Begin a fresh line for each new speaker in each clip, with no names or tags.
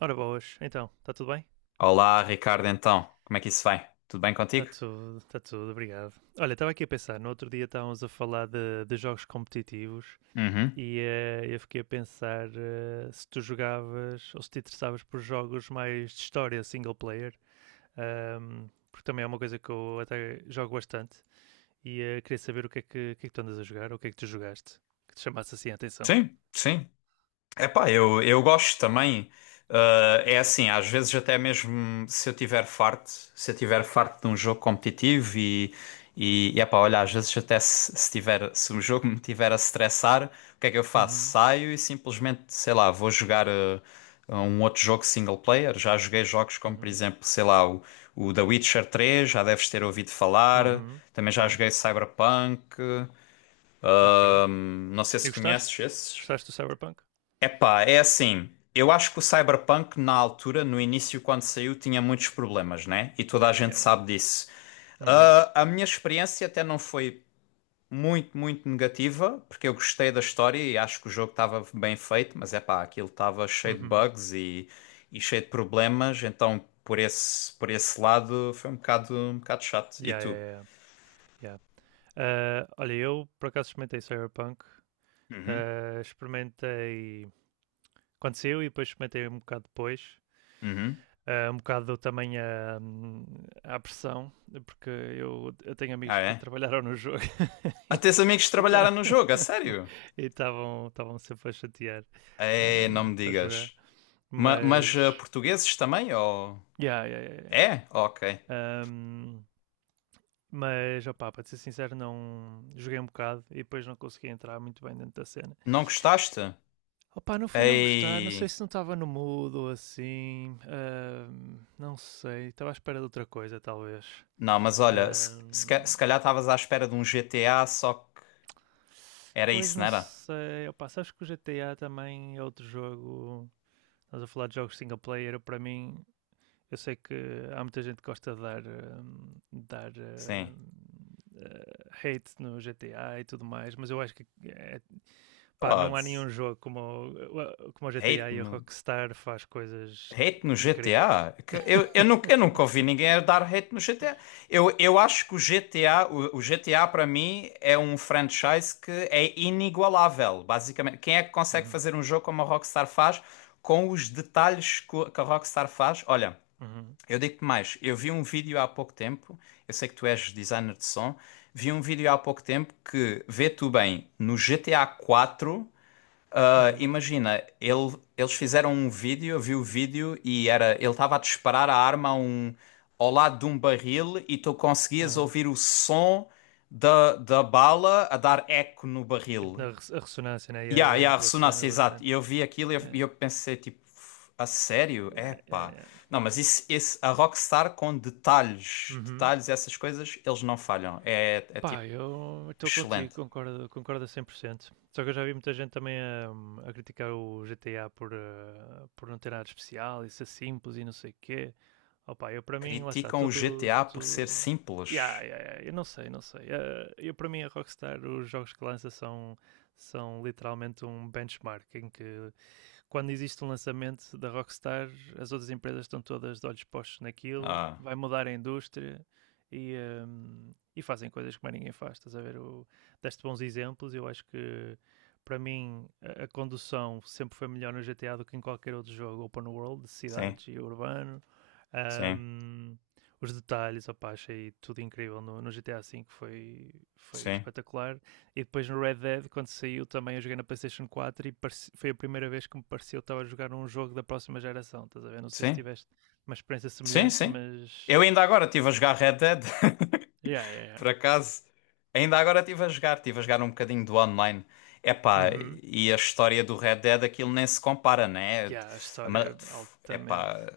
Ora boas, então, está tudo bem?
Olá, Ricardo, então, como é que isso vai? Tudo bem contigo?
Está tudo, obrigado. Olha, estava aqui a pensar, no outro dia estávamos a falar de jogos competitivos
Uhum.
e eu fiquei a pensar se tu jogavas ou se te interessavas por jogos mais de história single player, porque também é uma coisa que eu até jogo bastante e queria saber o que é que tu andas a jogar, ou o que é que tu jogaste, que te chamasse assim a atenção.
Sim, sim. Epá, eu gosto também. Ah, é assim, às vezes até mesmo se eu tiver farto, se eu tiver farto de um jogo competitivo e epá, olha, às vezes até se, se tiver, se o jogo me tiver a stressar, o que é que eu faço?
Uhum,
Saio e simplesmente, sei lá, vou jogar um outro jogo single player. Já joguei jogos como, por
uhum,
exemplo, sei lá, o The Witcher três. Já deves ter ouvido falar.
uhum,
Também já
claro.
joguei Cyberpunk.
Ok. E
Não sei se
gostaste?
conheces esses.
Gostaste do Cyberpunk?
Epá, é assim. Eu acho que o Cyberpunk, na altura, no início, quando saiu, tinha muitos problemas, né? E toda a
Yeah,
gente
yeah, yeah.
sabe disso.
Uhum.
Ah, a minha experiência até não foi muito, muito negativa, porque eu gostei da história e acho que o jogo estava bem feito, mas epá, aquilo estava cheio de
Uhum.
bugs e, cheio de problemas, então por esse lado foi um bocado chato. E
Yeah,
tu?
yeah, yeah, yeah. Ah, olha, eu por acaso experimentei Cyberpunk.
Uhum,
Ah, experimentei quando saiu e depois experimentei um bocado depois.
uhum.
Ah, um bocado também a pressão, porque eu tenho amigos
Ah,
que
é?
trabalharam no jogo e
Até os amigos trabalharam no jogo, a sério?
estavam sempre a chatear
É, não me
para jogar.
digas. Mas
Mas,
portugueses também? Ou...
yeah, yeah, yeah,
É? Ok.
yeah. Um, Mas, opá, para ser sincero, não joguei um bocado e depois não consegui entrar muito bem dentro da cena.
Não gostaste?
Opá, não foi não gostar, não
Ei.
sei se não estava no mood ou assim, não sei, estava à espera de outra coisa, talvez.
Não, mas olha,
Ahm,
se calhar estavas à espera de um GTA, só que era
pois
isso, não
não
era?
sei, opá, sabes que o GTA também é outro jogo, estás a falar de jogos single player, para mim, eu sei que há muita gente que gosta de dar, dar
Sim.
hate no GTA e tudo mais, mas eu acho que é. Pá, não há
Pode.
nenhum jogo como, como o
Hate.
GTA e a Rockstar faz coisas
Hate no
incríveis.
GTA? Que eu nunca ouvi ninguém a dar hate no GTA. Eu acho que o GTA para mim é um franchise que é inigualável, basicamente. Quem é que consegue
Uhum,
fazer um jogo como a Rockstar faz, com os detalhes que a Rockstar faz? Olha,
uhum,
eu digo-te mais, eu vi um vídeo há pouco tempo, eu sei que tu és designer de som, vi um vídeo há pouco tempo que vê tu bem no GTA 4. Ah,
uhum,
imagina, eles fizeram um vídeo, eu vi o vídeo e era, ele estava a disparar a arma ao lado de um barril e tu conseguias
aham.
ouvir o som da bala a dar eco no
Tipo
barril.
na a ressonância, né?
E
Yeah,
yeah,
yeah, yeah,
yeah, a
boa cena,
ressonância,
boa
exato.
cena.
E eu vi aquilo e eu, e
Yeah,
eu pensei, tipo, a sério?
yeah, yeah,
Epá.
yeah.
Não, mas isso, a Rockstar com detalhes,
Uhum.
detalhes, essas coisas, eles não falham. É
Pá,
tipo,
eu estou contigo,
excelente.
concordo, concordo a cem por cento. Só que eu já vi muita gente também criticar o GTA por, por não ter nada de especial e ser simples e não sei o quê. Opa, eu para mim, lá está,
Criticam o
tudo.
GTA por ser
tudo... Yeah,
simples.
yeah, yeah, eu não sei, não sei. Eh, eu para mim, a Rockstar, os jogos que lança são literalmente um benchmark em que quando existe um lançamento da Rockstar, as outras empresas estão todas de olhos postos naquilo,
Ah.
vai mudar a indústria e, e fazem coisas que mais ninguém faz. Estás a ver? Deste bons exemplos, eu acho que para mim a condução sempre foi melhor no GTA do que em qualquer outro jogo open world, de
Sim.
cidades e urbano.
Sim,
Um, os detalhes, opa, achei tudo incrível no GTA V, foi, foi
sim,
espetacular. E depois no Red Dead, quando saiu, também eu joguei na PlayStation 4 e foi a primeira vez que me pareceu que estava a jogar um jogo da próxima geração. Estás a ver? Não sei se
sim,
tiveste uma experiência
sim,
semelhante,
sim.
mas.
Eu ainda agora estive a jogar Red Dead.
Yeah, yeah, yeah.
Por acaso, ainda agora estive a jogar, um bocadinho do online. Epá,
Uhum.
e a história do Red Dead, aquilo nem se compara, né?
Yeah, a
A
história
ma-
é altamente.
Epá,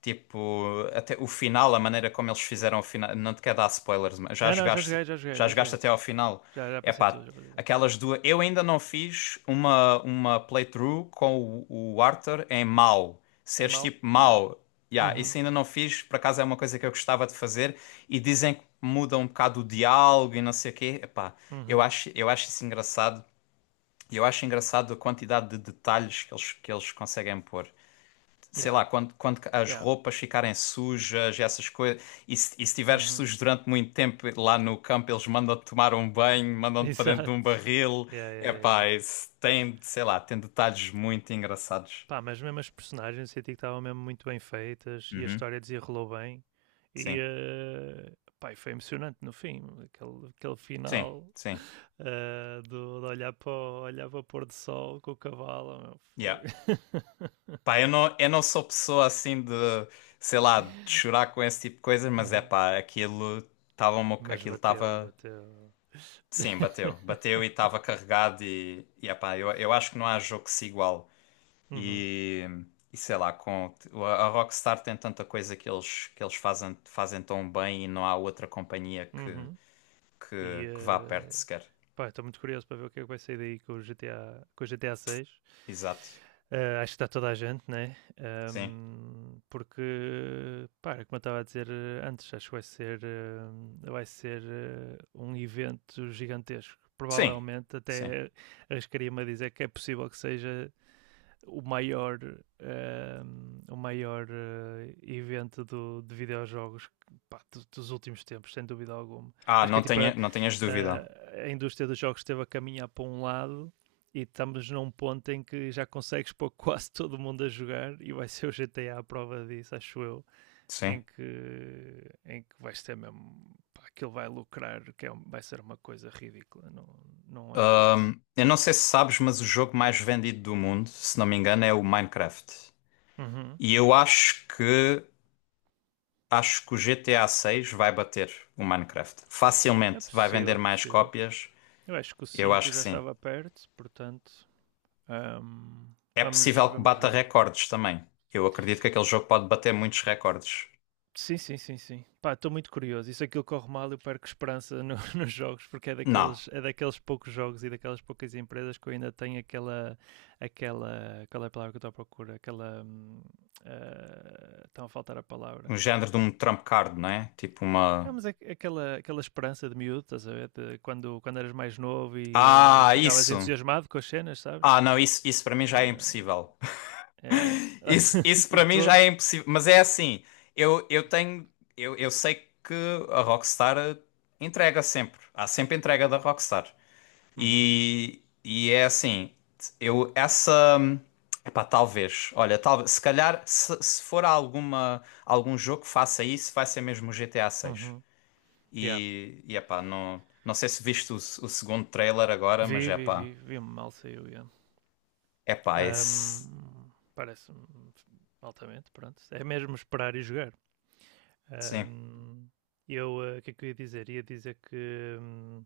tipo, até o final, a maneira como eles fizeram o final, não te quero dar spoilers, mas já
Não, não, já
jogaste,
joguei, já joguei, já joguei.
até ao final.
Já, já passei
Epá,
tudo, já passei tudo.
aquelas duas. Eu ainda não fiz uma playthrough com o Arthur em mau.
É
Seres
mau?
tipo
Yeah.
mau. Yeah,
Uhum.
isso ainda não fiz, por acaso é uma coisa que eu gostava de fazer e dizem que muda um bocado o diálogo e não sei o quê. Epá, eu
Uhum.
acho, eu acho isso engraçado. E eu acho engraçado a quantidade de detalhes que eles conseguem pôr. Sei
Yeah.
lá, quando as
Yeah.
roupas ficarem sujas, e essas coisas, e se estiveres
Uhum.
sujo durante muito tempo lá no campo, eles mandam-te tomar um banho, mandam-te para dentro de
Exato.
um barril.
Yeah, yeah, yeah, yeah.
Epá, isso tem, sei lá, tem detalhes muito engraçados.
Pá, mas mesmo as personagens senti que estavam mesmo muito bem feitas e a
Uhum.
história desenrolou bem. E,
Sim,
pá, e foi emocionante no fim, aquele, aquele
sim,
final
sim.
do, de olhar para o pôr do sol com o cavalo. Meu,
Yeah.
foi.
Pá, eu não sou pessoa assim de, sei lá, de chorar com esse tipo de coisas, mas é pá, aquilo estava,
Mas bateu, bateu.
sim, bateu, bateu e estava carregado e, é pá, eu acho que não há jogo que se iguale
Uhum,
e, sei lá, com, a Rockstar tem tanta coisa que eles fazem, tão bem e não há outra companhia que,
uhum. E,
que, que vá perto sequer,
pá, estou muito curioso para ver o que é que vai sair daí com o GTA, com o GTA 6.
exato,
Acho que está toda a gente, né?
sim,
Porque, pá, é como eu estava a dizer antes, acho que vai ser um evento gigantesco.
sim,
Provavelmente,
sim,
até arriscaria-me a dizer que é possível que seja o maior, o maior evento de videojogos, pá, dos últimos tempos, sem dúvida alguma.
ah,
Acho que é tipo a,
não tenhas dúvida,
a- a indústria dos jogos esteve a caminhar para um lado e estamos num ponto em que já consegues pôr quase todo mundo a jogar e vai ser o GTA a prova disso, acho eu,
sim.
em que, em que vai ser mesmo, pá, aquilo vai lucrar, que é vai ser uma coisa ridícula, não, não há hipótese.
Eu não sei se sabes, mas o jogo mais vendido do mundo, se não me engano, é o Minecraft.
Uhum.
E eu acho que o GTA 6 vai bater o Minecraft.
É
Facilmente vai vender
possível,
mais
possível.
cópias.
Eu acho que o
Eu acho
cinco
que
já
sim.
estava perto, portanto, ahm,
É
vamos,
possível que
vamos
bata
ver.
recordes também. Eu acredito que aquele jogo pode bater muitos recordes.
Sim, sim, sim, sim. Pá, estou muito curioso. E se aquilo corre mal, eu perco esperança nos jogos, porque é
Não,
daqueles, é daqueles poucos jogos e daquelas poucas empresas que eu ainda tenho aquela. Qual é a palavra que eu estou à procura? Aquela. Estão a faltar a palavra.
um género de um trump card, não é? Tipo
Não,
uma.
mas aquela esperança de miúdo, estás a ver? De quando, quando eras mais novo e
Ah,
ficavas
isso.
entusiasmado com as cenas, sabes?
Ah, não, isso para mim já é
Ah,
impossível.
é,
Isso
de
para mim já
todo.
é impossível. Mas é assim, eu tenho. Eu sei que a Rockstar entrega sempre. Há sempre entrega da Rockstar.
Uhum.
E é assim, eu essa. Epá, talvez. Olha, talvez, se calhar, se for algum jogo que faça isso, vai ser mesmo o GTA 6.
Uhum. Yeah.
Epá, não sei se viste o segundo trailer agora, mas
Vi, vi, vi,
epá,
vi mal saiu, yeah.
esse.
Parece-me altamente, pronto. É mesmo esperar e jogar.
Sim.
Ahm, o que é que eu ia dizer? Ia dizer que hum,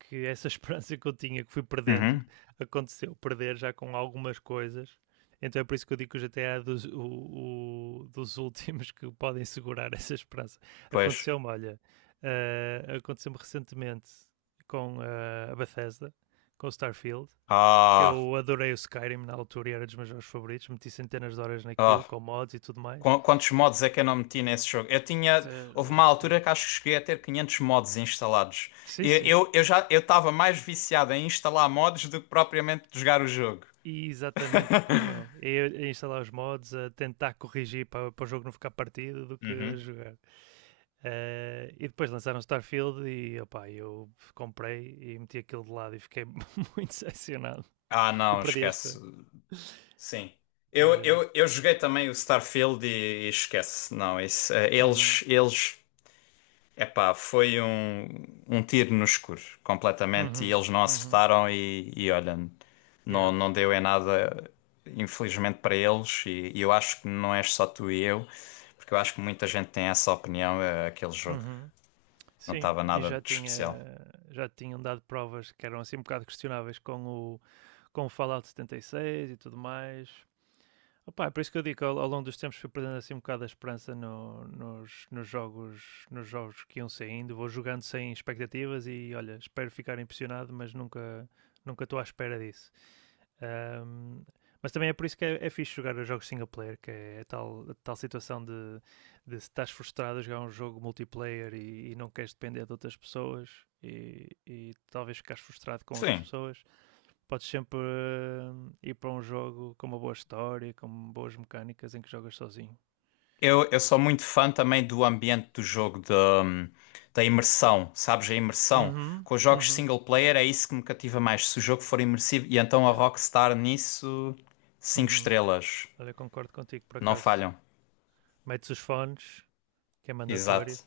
que essa esperança que eu tinha, que fui perdendo,
Uhum.
aconteceu. Perder já com algumas coisas. Então é por isso que eu digo que o GTA é dos últimos que podem segurar essa esperança.
Pois.
Aconteceu-me, olha, eh, aconteceu-me recentemente com a Bethesda, com o Starfield, que
Ah.
eu adorei o Skyrim na altura e era dos meus jogos favoritos. Meti centenas de horas
Ah.
naquilo, com mods e tudo mais.
Quantos mods é que eu não meti nesse jogo? Eu tinha.
Eh,
Houve uma
yeah.
altura que acho que cheguei a ter 500 mods instalados.
Sim,
E
sim.
Eu, já eu estava mais viciado em instalar mods do que propriamente jogar o jogo.
Exatamente como eu. É a instalar os mods, a tentar corrigir para, para o jogo não ficar partido do que a
Uhum.
jogar. E depois lançaram Starfield e opá, eu comprei e meti aquilo de lado e fiquei muito decepcionado.
Ah,
E
não,
perdi a
esquece.
esperança.
Sim.
Mas,
Eu joguei também o Starfield e, esquece. Não, isso, eh,
uhum,
eles Epá, foi um, tiro no escuro, completamente, e
uhum,
eles não
uhum,
acertaram e, olha,
yeah,
não, deu em nada, infelizmente para eles, e, eu acho que não és só tu e eu, porque eu acho que muita gente tem essa opinião, aquele jogo
uhum.
não
Sim,
estava
e
nada
já
de
tinha
especial.
já tinham dado provas que eram assim um bocado questionáveis com o Fallout 76 e seis e tudo mais. Opa, é por isso que eu digo que ao longo dos tempos fui perdendo assim um bocado a esperança nos jogos, nos jogos, que iam saindo. Vou jogando sem expectativas e olha, espero ficar impressionado, mas nunca estou à espera disso. Ahm, mas também é por isso que é fixe jogar os jogos single player, que é a tal situação de se estás frustrado a jogar um jogo multiplayer e, não queres depender de outras pessoas e, talvez ficares frustrado com outras
Sim,
pessoas podes sempre ir para um jogo com uma boa história, com boas mecânicas em que jogas sozinho.
eu sou muito fã também do ambiente do jogo, da imersão, sabes? A imersão.
Uhum,
Com os jogos
uhum,
single player é isso que me cativa mais. Se o jogo for imersivo, e então a
yeah,
Rockstar nisso, cinco
uhum.
estrelas.
Olha, eu concordo contigo por
Não
acaso.
falham.
Metes os fones, que é mandatório.
Exato,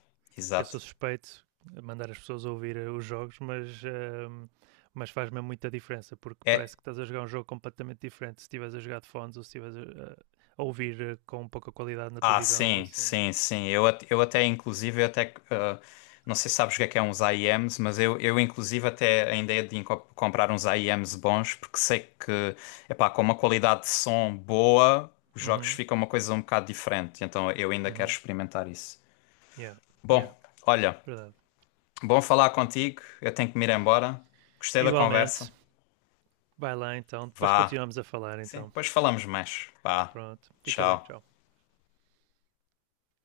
Eu
exato.
sou suspeito a mandar as pessoas ouvir os jogos, mas, mas faz mesmo muita diferença, porque
É,
parece que estás a jogar um jogo completamente diferente se estiveres a jogar de fones ou se estiveres a ouvir com pouca qualidade na
ah,
televisão ou
sim,
assim.
sim, sim. Eu, at- eu até, inclusive, eu até, ah, não sei se sabes o que é uns IEMs, mas eu inclusive, até a ideia de comprar uns IEMs bons, porque sei que, epá, com uma qualidade de som boa, os jogos
Uhum,
ficam uma coisa um bocado diferente. Então, eu ainda quero
uhum,
experimentar isso.
yeah,
Bom,
yeah,
olha,
verdade.
bom falar contigo. Eu tenho que me ir embora. Gostei da
Igualmente.
conversa.
Vai lá então, depois
Vá.
continuamos a falar
Sim,
então.
depois falamos mais. Vá.
Pronto, fica bem,
Tchau.
tchau.